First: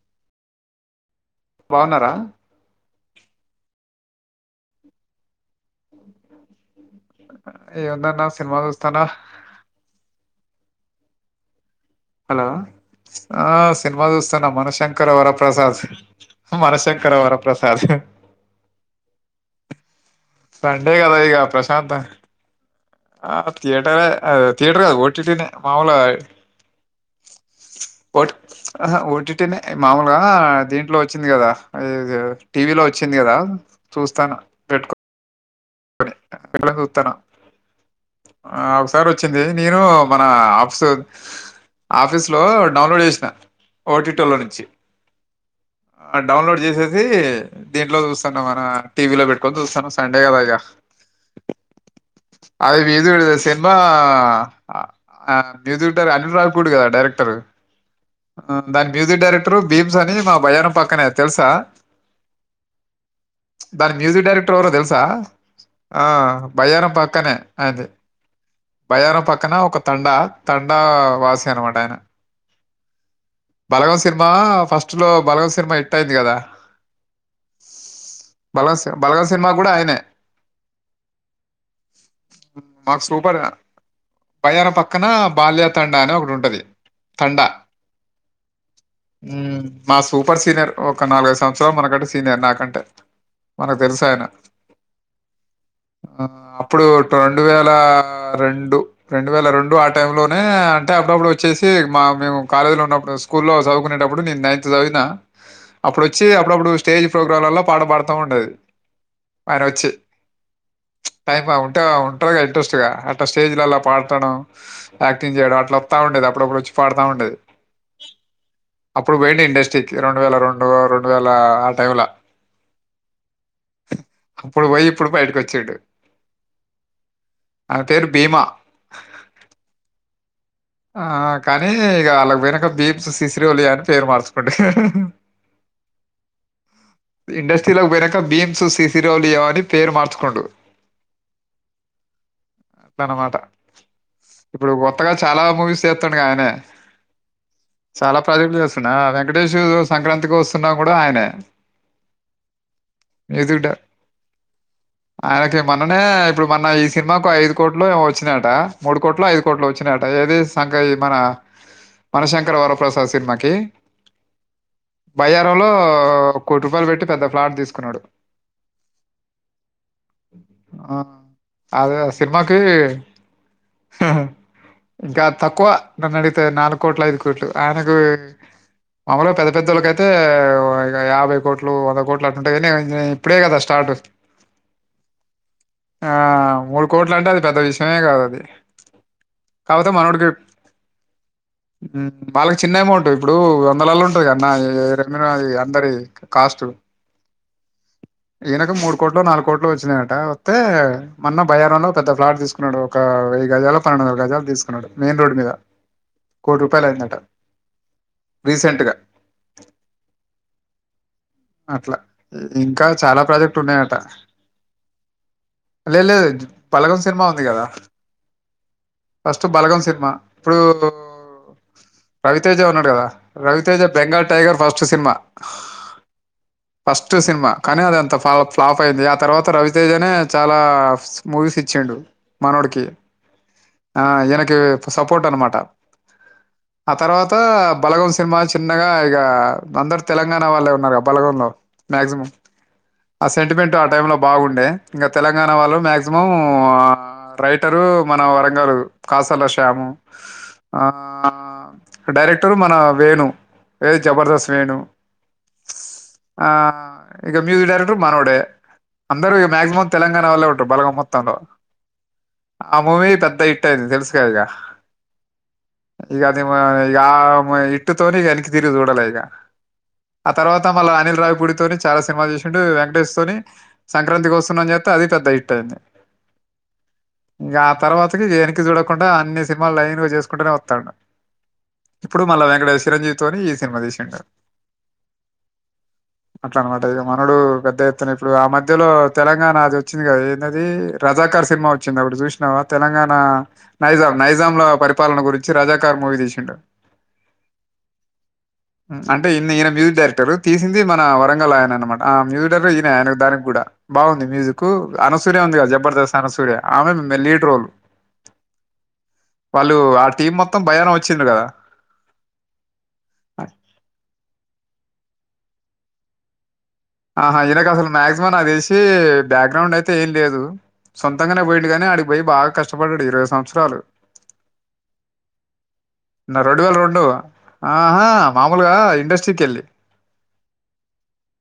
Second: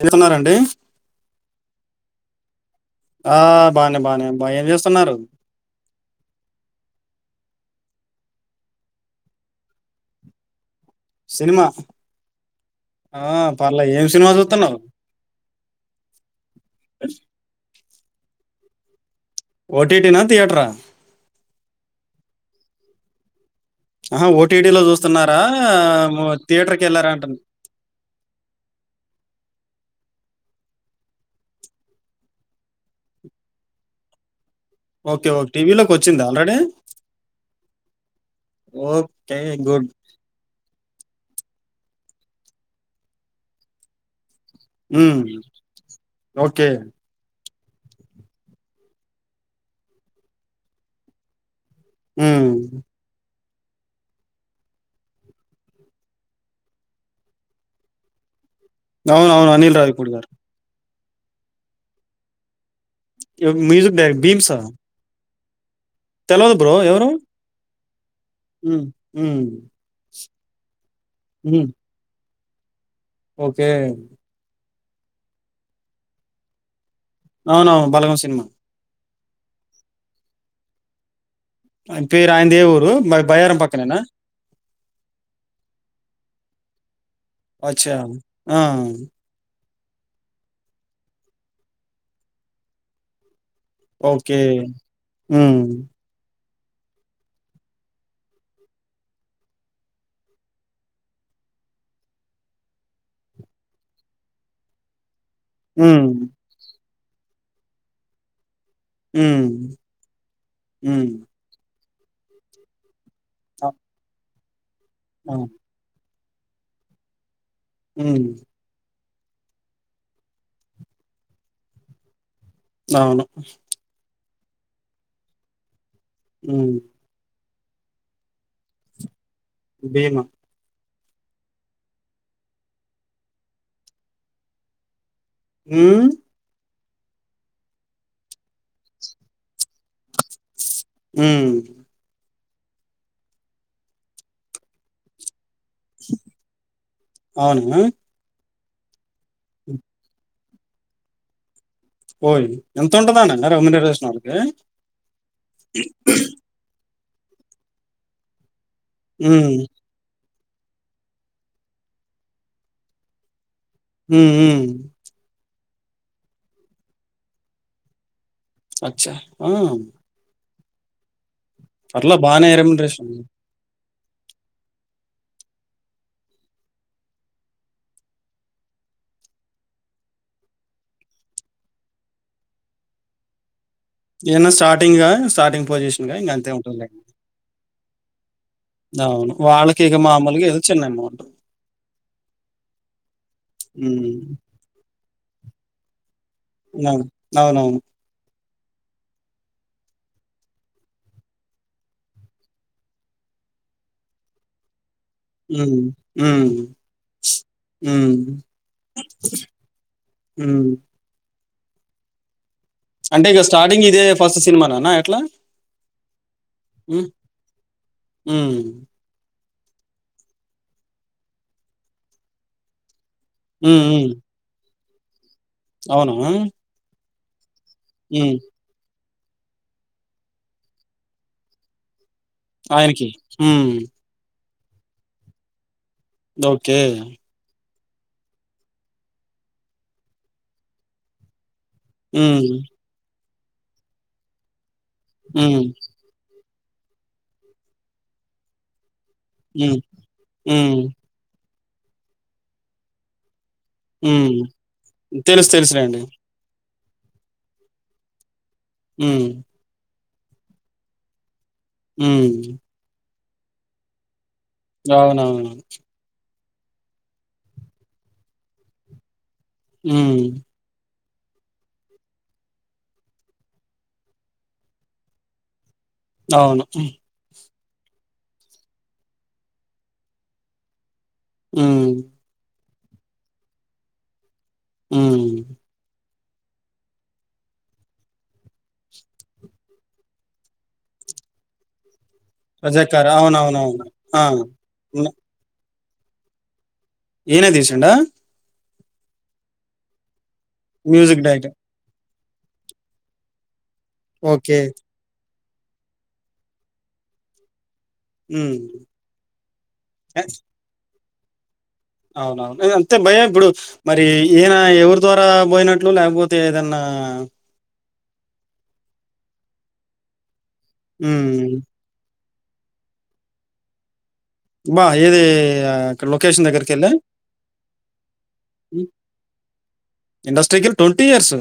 ఎళ్ళు తున్నారండి బాగున్నారా ఆ బానే బాగానే బా ఏం చేస్తున్నారు ఏముందన్నా సినిమా చూస్తున్నా సినిమా హలో ఆ పర్లే ఏం సినిమా చూస్తున్నా చూస్తున్నావు మనశంకర్ వరప్రసాద్ మనశంకర్ వరప్రసాద్ ఓడ్ సండే గదా ఇగా ప్రశాంత ఆహత్ ఆహ ఓటీడి లో చూస్తున్నారా మ్ థియేటర్ ఒ టి అ హ ఓటిటినే మామూలుగా దీంట్లో వచ్చింది గదా ఇ టీవీలో వచ్చింది కదా చూస్తాన ఓకే ఓకే టీవీలోకి వచ్చింది ఆల్రెడీ లా చూస్తాన ఒకసారి ఓకే వచ్చింది నేను గుడ్ మన ఆఫీస్ ఆఫీస్ లో డౌన్లోడ్ చేసినా ఓటీటీళ ను ఉమ్, డౌన్లోడ్ ఓకే చేసేసి దీంట్లో చూస్తున్నా మన టీవీ లో పెట్టుకొని చూస్తాన్నాం సండే గదా ఇ గా ఉమ్, అది విది పెడితే సేమ్ సినిమా మ్యూజిక్ట అనిల్ రావుపుడే కదా డైరెక్టర్ దాని మ్యూజిక్ అవును అవును డైరెక్టర్ అనిల్ భీమ్స్ రావిపూడి అని గారు మా భయాన పక్కనే అంది తెలుసా ఎవ్- దానికి డైరెక్ట్ మ్యూజిక్ భీమ్సా డైరెక్టర్ ఎవరో తెలుసా ఆ తెలియదు బ్రో బయ్యారం ఎవరు పక్కనే అది ఉమ్, బయ్యారం ఉమ్, పక్కన ఒక తండా తడ్ తండా వాసి ఉమ్, అనమాటా ఆయన ఓకే బలగంమ సినిమా ఫస్ట్ స్లో బలస సినిమా హిట్ అయింది కదా అవునువును బాగం సినిమా బలగాం సినిమా కూడా ఆయనే ఆయన పేరు ఆయనది ఏ ఊరు మాకు బ- సూపర్ బయ్యారం పక్కనేనా భయారం పక్కన బాల్య తండ అనే ఒకటి ఉంటది [inaudible] అచ్చా ఆ మ్మ్. మా సూపర్ సీనియర్ ఒక నాలుగైదు సంవత్సరాలు మనకంటే సీనియర్ నాకంటే మనకు తెలుసు ఆయన ఓకే ఆ ఆ, అప్పుడు రెండు వేల రెండు రెండు వేల రెండు ఆ టైంలో నే అంటే అప్పుడప్పుడు వచ్చేసి మా మేము కాలేజీలో ఉన్నప్పుడు స్కూల్లో చదువుకునేటప్పుడు నేను నైన్త్ చదివినా. అప్పుడు హ్మ్ వచ్చి అప్పుడు అప్పుడు వచ్చ స్టేజ్ ప్రోగ్రాంలలో పాట పాడతా ఉండది ఉమ్ హ [inaudible] ఉంట ఉంటారుగా ఇంట్రెస్ట్ గా స్టేజ్ అ ల పాడుతాడు యాక్టింగ్ అవును. చేయడం అట్లా వస్తా ఉంటది ఇప్పుడ కూడా వచ్చి పాడాతా ఉంటెది హ్మ్. అప్పుడు పోయండి ఇండస్ట్రీ రెండు వేల రెండు రెండు వేల ఆ టైమ్ ల అవును అప్పుడు పొయి ఇప్పుడు బయటకి వచ్చిండు అ [inaudible] అమె పేరు భీమా బీమా ఆ కానీ ఇగ వాళ్ళకు వెనక భీమ్స్ శిసిరి ఒలి అని పేరు మార్చుకోండి హ [inaudible] ఇండస్ట్రీ లోకి పోయినాక భీమ్స్ శిసిరోలు అని పేరు మార్చుకోండు హ్మ్. అట్లా అనమాట ఇప్పుడు కొత్తగా చాలా మూవీస్ చేస్తడు ఆయనే అవునా? చాలా ప్రాజెక్టులు చేస్తు వ [unintelligible] వెంకటేేశ్ హ్మ్. సంక్రాంతికి వాస్తు ఊన్నా కూడా ఆయనే పోయి ఎంత ఉండదాన్న అ మ్యూజిక్ రంగ డై నిర్వేశంకి ఆయనకి మొన్ననే ఇప్పుడు మొన్న ఈ సినిమాకు ఐదు కోట్లో ఏమో వచ్చినయట మూడు కొట్లో ఐదు హ్మ్. కోట్లో వచ్చి అంటే ఏది సంఘ ఈ మన మనశంకర్ వరప్రసాద్ సినిమాకి హుహు లో కోటి రూపాయలు పెట్టి పెద్ద ఫ్లాట్ తీసుకున్నాడు అచ్చా ఆ ఆ అట్లా బానే రెమ్యూనరేషన్ హహా ఇంకా తక్కువ నన్ను అడిగితే నాలుగు కోట్లు ఐదు కోట్లు ఆయనకు మామలుగ పెద్ద పెద్దళ్కైతే ఇ యాభై కోట్లు వంద కోట్లు అట్లుంటాయి కానీ ఈయన ఇప్పుడే కదా స్ ఈయన స్టార్టింగ్ గా స్టార్టింగ్ పొజిషన్ ఆ, గా ఇంగ అంతే ఉంటుంది లే అదే కాకపోతే మనోడికి మామూలుగా ఏదో చిన్న అమౌంట్. హు వాళ్ళకి చిన్న ఏమౌంట్ ఇప్పుడు వందలల్ల హ్మ్. ఉంటాంది కదన్నా కానీ అది అందరి కాస్ట్ ఆ అవునవును ఈయనకు మూడు కోట్లో నాలుగు కోట్లో వచ్చినాయట వతే మొన్న బయారంల పెద్ద ఫ్లాట్ తీసుకున్నాడు ఒక వెయ్యి గజలో పన్నెండు వం గజాలు తీసుకున్నాడు మెయిన్ రోడ్ మీద హు హు కోటి రూపాయలు అయిందట హు రీసెంట్ గా హు అట్లా ఇంకా చాలా అంటే ఇక ప్రాజెక్ట్ స్టార్టింగ్ ఉన్నాయట ఇదే ఫస్ట్ సినిమానేనా ఎట్లా? లేద్ లేదు హ్మ్. బలగం సినిమా ఉంది కదా హ్మ్. ఫస్ట్ బలగం సినిమా ఇప్పుడు రవితేజా ఉన్నాడు కదా రవితేజ హ్మ్. హ్మ్. బెంగాల్ టైగర్ ఫస్ చ్చ సినిమా అవునా ఫస్ట్ సినిమా కనీ అదంత ఫ హ్మ్. ఫ్లాప్ అయిది తర్వాత రవితేజనే చాలా మూవీస్ ఇచ్చిండు మనోడికి ఆయనకి హు ఆ ఈయనకీ సపోర్ట్ అన్నమాటా ఓకే. ఆ తర్వాత బలగం సినిమా చిన్నగా ఇగ అందరు తెలంగాణ వాళ్ళే ఉన్నారు బలగంలో హు మాక్సిమం ఆ సెంటిమెంటట్ ఆ టైమ్ లో బాగుండే ఇంగా తెలంగాణ హ్మ్. వాళ్ళు మ్యాగీజ్జిమం హు ఆ మన రైటరు మన వరంగారు కాసల హ్మ్. శ్యాము హ్మ్. ఆ డైరెక్టరు మన వేణు ఏది ఉ జబర్దస్త్ వేణు తెలుసు తెలుసు లెండి ఆ ఇక మ్యూజక్ డైరెక్టర్ మనోడే హ్మ్. అందరుూ మ్యాక్సిమం తెలంగాణ వల్లే ఉంటారు బలగం మొత్తంలో హ్మ్. అ మూవీ త టె తెలుసు గా ఇగ అవునవును ఇ అది ఇట్టుతోనే వెనకి తిరిగి చూడాలే ఇగా హ్మ్. ఆ తర్వాత మళ్ళ అనిల్ రావుపూడి తోని చాలా సినిమా చేసిండు వెంకటేష్ తోని సంక్రాంతి వస్తున్నాం చేస్తే అది పెద్ద హిట్ అయింది అవును ఇం ఆ తర్వాతకి చూడకుండా అన్ని సినిమాలు లైన్గా చేసుకుంటేనే వత్తండు హ్మ్. ఇప్పుడు మళ్ళా వెంకటేశ్వ చిరంజీవితోని ఈ సినిమా తీసిండు హ్మ్మ్ అట్లా అనమాట ఇగ మనోడు పెద్ద ఎత్తున ఇప్పుడు ఆ మధ్యలో తెలంగాణ అది వచ్చింది కదా ఏందీ అది రజాకర్ సినిమా వచ్చింది అప్పుడు ఇప్పుడు చూసినావా రజాకార్. తెలంగాణ అవునవునవును. నైజాం ఆ! నైజాంల పరిపాలన గురించి రాజా కార్ మూవీ తీసిండు ఈనే తీసిండా అంటే ఇన్ని ఈయన మ్యూజిక్ డైరెక్టర్ తీసింది మన మ్యూజిక్ డైరెక్టర్. వరంగల్ ఆయన అనమాట ఆ మ్యూజిక్ డైరెక్టర్ ఈనె ఆయన దానికి గుడా బావుంది ఓకే. మ్యూజిక్ అ సూర్య ఉంది కదా జబర్దస్త్ అన్నసూర్య ఆమె లీడ్ రోల్ హ్మ్. వాళ్ళు ఆ ఎ టీం మొత్తం భయాన వచ్చ వచ్చిండ్లు కదా అవునవును అంతే భయ ఇప్పుడు మరి ఈయన ఎవరి ద్వారా పోయినట్టు ట్ లో లేకపోతే ఏదన్నా ఆహా ఇనకసలు మాక్సిమం నాకు తెలిసి బ్యాక్ గ్రౌండ్ అయితే ఏం లేదు సొంతంగానే హ్మ్. పోయిండుగని అడి పోయి బాగా కష్టపడ్డాడు ఇరవై సంవత్సరాలు బా ఈది నా రెండు వేల రెండు ఆహా మామూలుగా ఇండస్ట్రీకేళ్ళి ఇండస్ట్రీకి ట్వంటీ ఇయర్స్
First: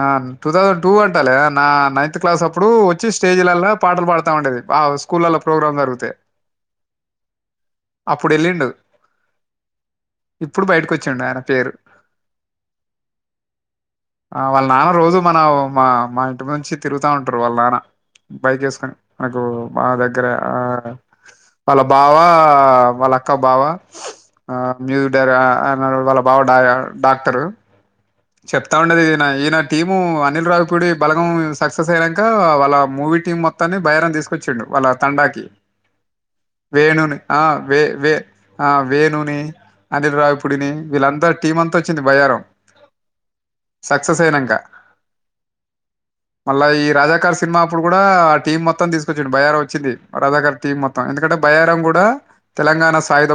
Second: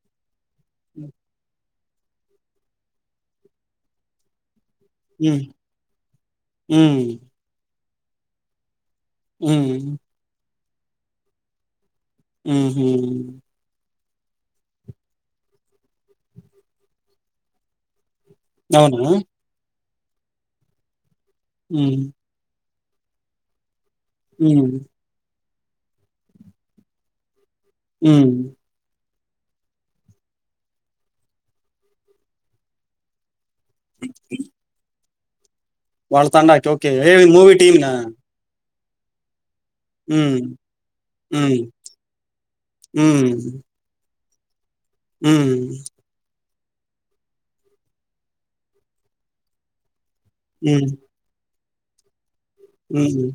ఆ టూ థౌసండ్ టూ అంటాలే నా నైన్త్ క్లాస్ అప్పుడు వచ్ చ్చ్ స్టేజిలళ్లా పాటలు పాడుతా ఉండేది. అవ్ స్కూల్ ల్లా ఉమ్, ప్రోగ్రామ్ జరుగుతే ఉమ్, అప్పుడు వెళ్ళిండు ఉమ్ ఇప్పుడు బయటకు వచ్చిండు ఆయన పేరు ఊహుమ్ ఆ వాళ్ళ నాన్న రోజు మన మా మా ఇంటి నుంచి తిరుగుతా ఉంటారు. వాళ్ళ నాన్న బైక్ ఎసుకని అవునా మనకు మా దగ్గర ఆ వాళ్ళ ఉమ్, బావా వాళ్ళ అక్క బావా ఆ ఉమ్, మీద్ ఉంటారా ఆర్నా వాళ్ళ బావ డాయా డాక్టరు ఉమ్. చెప్తా ఉండేదిది. ఈయన టీము అనిల్ రావిపూడి బలగం సక్సెస్ అయ్యినాంక వాళ్ళ మూవీ టీం మొత్ త్తాన్ని బయ్యారం తీసుకొచ్చండి. వాళ్ళ తండాకి వాళ్ళ తండాకి ఓకే ఏ వేణుని ఆ మూవి వే టీమ్నా వే ఆ వేణుని అనిల్ రావి ఉమ్, పూడిని వీళ్ళంతా ఉమ్, టీమ్ అంతా వచ్చింది. బయ్యారం ఉమ్, సుసేయినంక ఉమ్ మళ్ళా ఈ రాజాకారు సినిమా అప్పుడు కూడా ఆ టీమ్ మొత్తం తీసుకొచ్చిండి. భయ్యారం వచ్చింది. ఆ రాధాకార్ టీమ్ ఉమ్, మొత్తం ఎందుకంటే బయ్యరం కూడా తెలంగాణ స్ మ్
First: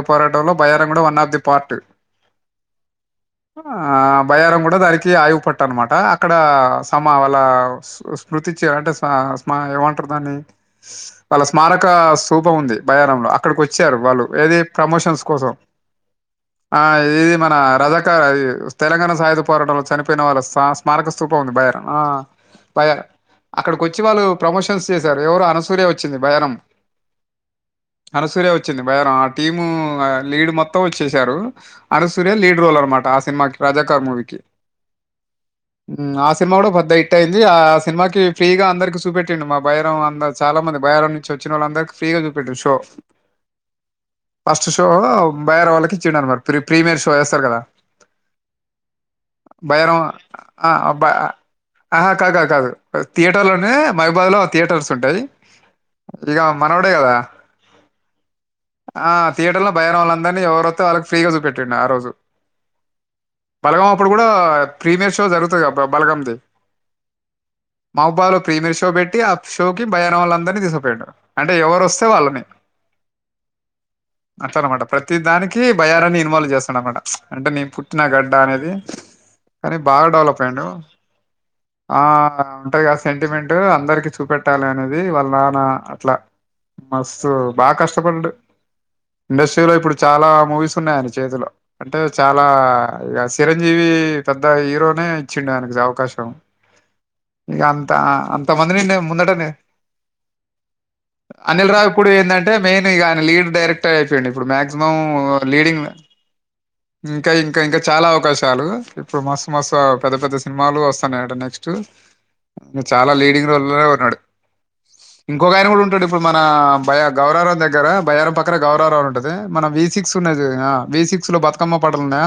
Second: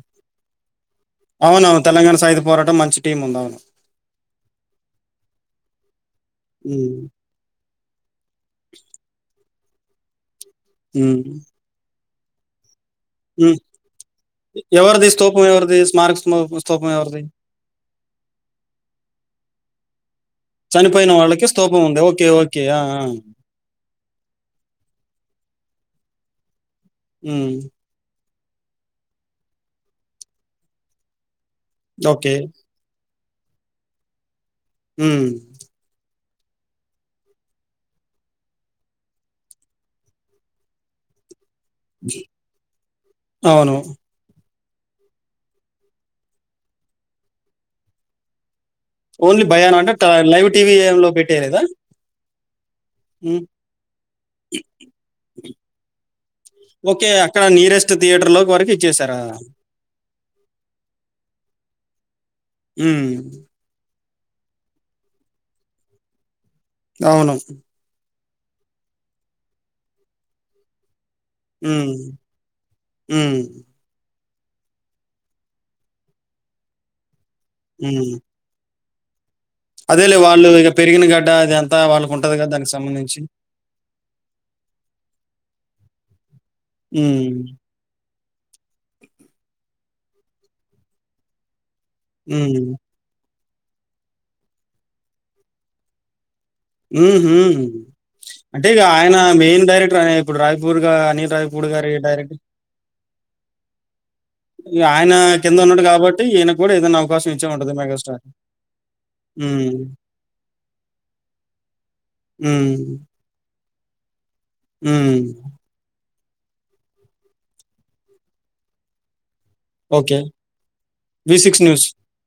అవును తెలంగాణ సాయుద పోరాటం మంచి టీం ఉంది. అవును ఆ, బయారం కూడా దానికి ఆయువు పట్టు అనమాట అక్కడ ఉమ్, సమా వాళ్ళ సృష్ స్మృతి చే అంటే సాస్ మా ఏమంటరు దాన్ని ఉమ్, వాళ్ళ స్మారక స్ రూపం ఉంది. భయానంలో ఉమ్. అక్కడికి వచ్చారు వాళ్ళు ఏది ఎవరిది ప్రమోషన్స్ స్తూపం కోసం ఎవరిది స్మారక స్తూ- ఆ స్తూపం ఎవరిది ఇది మన రజక తెలంగాణ సాయుధ పోరాటంలో చనిపోయిన వాళ్ళ స్మారక చనిపోయిన స్థూపం వాళ్ళకి ఉంది బహర స్తూపం ఓకే ఓకే ఆ, బయ ఆ. అక్కడికి వచ్చి వాళ్ళు ప్రమోషన్స్ చేశారు ఎవరు సూరయ వచ్చింది భయానాం హ్మ్మ్ అనసూరా వచ్చింది బయాన టీము లీడ్ మొత్తం వచే సారు అనసూర్య ఓకే లీడ్ రోలర్ అనమాట [unintelligible] హమ్మ్ ఆ సినిమా కూడా పెద్ద హిట్ అయింది ఆ సినిమాకి ఫ్రీగా అందరిక చూపెట్టండి మా బైరం అంద చాలా మంది భైారం నుంచి వచ్చ వచ్చినోళ్లందరికీ ఫ్రీగా చూపేటెండు షో అవును. ఫస్ట్ షో బైర్ వాళ్ళకి ఇచ్చిండను మరి ప్రీ ప్రీమియర్ షో వేస్తారు కదా ఓన్లీ భయానా బైరం అంటే లైవ్ టీవీ లో పెట్టేయలేదా కాద కాదు హ్మ్. థియేటర్లున్నా మహబాద్ లో థియేటర్స్ ఉంటాయి ఇక మనవడే ఓకే. కదా అక్కడ నియరెస్ట్ థియేటర్‌లో వరకు ఆ ఇచ్చేసారా? థియటర్ లో బయారా వాళ్ళ అందరిని ఎవరోస్తే వాళ్ళకి ఫ్రీగా చూపెటాడు ఆ రోజు హ్మ్మ్ ఇప్పుడు కూడా ప్రీమియర్ షో జరుగుతుంది బలగామ్ది అవును మాబాలో ప్రీమియర్ షో పెట్టి ఆ షోకి భయానం వల్లందరినీ తీసుకు పోయాడు అంటే ఎవరు హ్మ్. వస్తే వాళ్ళని హ్మ్. అట్లా అనమాట ప్రతి దానికి భయారాన్ని ఇన్వాల్వ్ చేస్తాడు అన్నమాట అంటే నేను పుట్టిన హ్మ్. గడ్డ అనేది కానీ బాగా అదేలే డెవలప్ వాళ్ళు అయండు ఇక పెరిగిన గడ్డ అదంతా ఆ వాళ్ళకుంటది కదా! దానికి ఉంటాగా ఆ సంబంధించి. సెంటిమెంట్ అందరికి చూపెట్టాలి అనేది వాళ్ళ నాన్న ట్లా మస్తు హ్మ్. బా కష్టపడ్డడు ఇండస్ట్రీలో ఇప్పుడు చాలా మూవీస్ ఉన్నాయి ఆయన చేతిలో అంటే చాలా హ్మ్. ఇ చిరంజీవి పెద్ద హీరోనే ఇచ్చిండే ఆయనకి అవకాశం ఉ ఇక అంత అంత అంటే ఇక మందిని ఆయన ముందటనే మెయిన్ డైరెక్టర్ అనే ఇప్పుడు రాయ్పూర్గా అని రాయ్పూర్ అనిల్ గారి డైరెక్ట్ యిపోయి ఇప్పుడు మక్సిమం ఉన్నాడు లీడింగ్ కాబట్టి ఈయనకు కూడా ఏదైనా అవకాశం ఇంకా ఇచ్చే ఇంకా ఉంటది ఇంకా చాలా 'మెగాస్టార్'. అవకాశాలు ఇప్పుడు మస్తు మస్తు హ్మ్. పెద్ద పెద్ద సినిమాలు వస్తున్నా చు హ్మ్. డ్రైవర్ ఉన్నాడు హ్మ్. ఇంకొకా యన కూడా ఉంటడు ఇప్పుడు మన భయ గౌరారం దగ్గర బయ్యారం పక్కన గౌరారంవ ఉంటది మన వి సిక్స్ ఓకే. ఉన్నాది వదిన వి సిక్స్ లో బతుకమ్మ న్యూస్'. పాటలు ఉన్నాయ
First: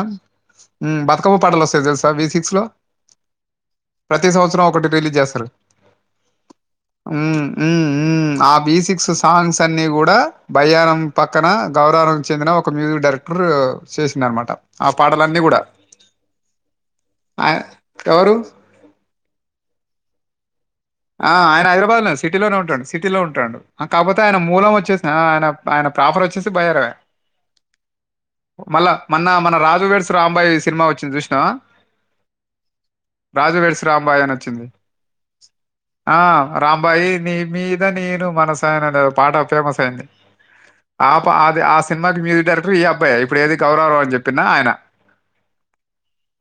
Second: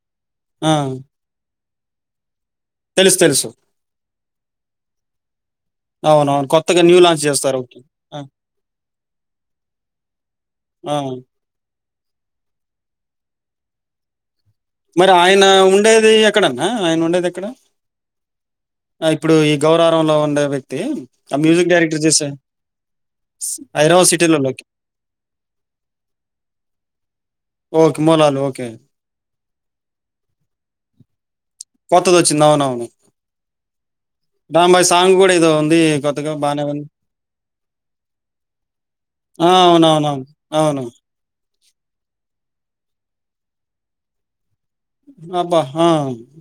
ఆ! మ్ బతుకమ్మ పాటలు వస్త సజల్సావి తెలుసు తెలుసు. [unintelligible] ప్రతి సంవత్సరం ఒకటి రిలీజ్ చేస్తారు. అవునవును. కొత్తగా న్యూ లాంచ్ మ్.. చేస్తారు. ఓకే. మ్.. మ్.. ఆ వి సిక్స్ సాంగ్స్ అన్నీ కూడా ఆ! బయ్యారం పక్కనా గౌరారంకి చెందిన ఒక మ్యూజిక్ డైరెక్టర్ చేసింది అనమాట మరి ఆయన ఉండేది ఎక్కడన్నా ఆయన ఉండేది ఎక్కడ ఆయ ఎవరు? ఇప్పుడు ఈ గౌరారంలో ఉండే వ్యక్తి ఆ ఆయన మ్యూజిక్ హైదరాబాద్ డైరెక్టర్ లో చేసే సిటీలోనే ఉంటాడు సిటీలో ఉంటాడు 'హైదరాబాద్ కాకపోతే ఆయన సిటీలోలోకి.' మూలం వచ్చేసిన ఆయన ఆయన ప్రాఫర్ వచ్చేసి బయ్యారమె ఓకే. మూలాలు ఓకే. మళ్ళా మొన్న మన రాజు వేడ్స్ రాంబాయి సినిమా వచ్చింది చూసినా కొత్తదొచ్చింది. అవునవును. రాజు వేడ్స్ రాంబాయి అని వచ్చింది 'రాంబాయ్' సాంగ్ గూడా ఏదో ఉంది ఆ కొత్తగా బానే ఉంది. రాంబాయి ని మీద నేను మనసాయిఅని పాట ఆ! ఫేమస్ అయింది అవునవునవును. అవును. ఆ ఆ సినిమా కి మ్యూజక్ డైరెక్టర్ ఈ అబ్బాయె ఇప్పుడు ఏది కౌరారం అని చెప్పిన్నా ఆయన అబ్బా హా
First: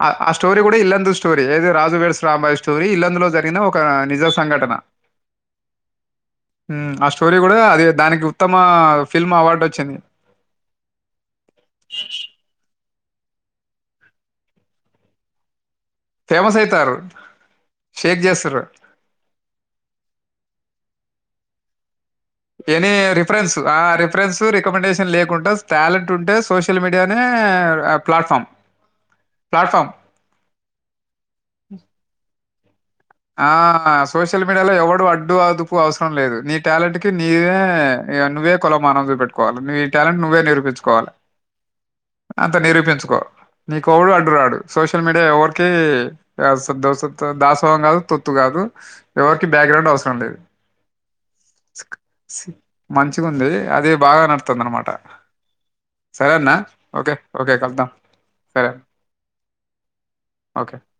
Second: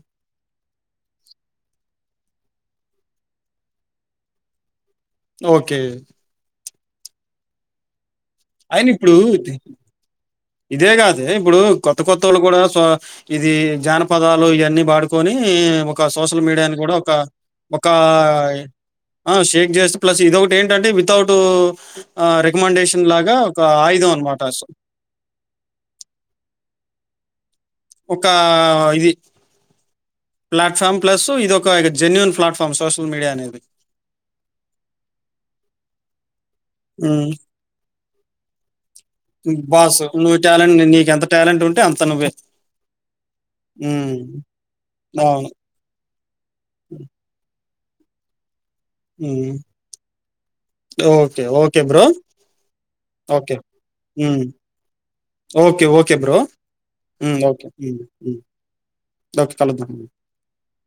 ఆ ఆ స్టోరీ కూడా ఇల్లందు స్టోరీ అది రాజు వెడ్స్ రాంయిబా స్టోరీ ఇల్లందులో జరిగిన ఒక నిజ సంఘటన ఓకే ఆ స్టోరీ కూడా అదే దానికి ఉత్తమ అయినా ఇప్పుడు ఫిల్మ్ ఇది అవార్డు వచ్చింది ఇదే కాదే ఇప్పుడు కొత్త కొత్తోళ్ళు కూడా ఇది జానపదాలు ఇయన్నీ పాడుకోని సోషల్ ఫేమస్ మీడియాని కూడా అవుతారు ఒక ఒకా షేక్ చేస్తారు షేక్ చేస్తె ప్లస్ ఇదొకటి ఏంటంటే టు ఆ ఎనీ రికమెండేషన్ లాగా ఒక ఆయుధం అనమాట అసలు ఉంటా టాలెంట్ ఉంటే సోషల్ మీడియానే ఒకా ప్లాట్ఫామ్ ఇది ప్లాట్ఫామ్ ప్లాట్ఫార్మ్ ప్లస్ ఇది ఒక జన్యున్ ప్లాట్ఫార్మ్ [unintelligible] ఆ సోషల్ మీడియాలో ఎవడు అడ్డు అదుపు అవసరం లేదు నీకు టేలెంట్ కి హ్మ్. నీవే ఏ నువ్వే కొ పెట్టుకోవాలి నీ బాస్ టాలెంట్ నువ్వు నువ్వే టాలెంట్ నిరూపించుకోవాలె నీకెంత టాలెంట్ ఉంటే అంత నువ్వే. అంత నిరూపించుకో నీకెవడు హ్మ్. అడ్డురాడు సోషల్ మీడియా అవును. ఎవరికి దాసొ ఏం అన్నావు తొత్తు కాదు ఎవరికి హ్మ్. బ్యాక్గ్రౌండ్ అవసరం లేదు ఓకే. Okay bro. మంచిగా ఉంది ఓకే. అది బాగా హ్మ్. నడుతుంది అన్నమాట ఓకే. ఓకే సరే బ్రో. అన్నా ఓకే హ్మ్. ఓకే కలుద్దాం హ్మ్. హ్మ్. సరే ఓకే. కలుద్దాం. ఓకే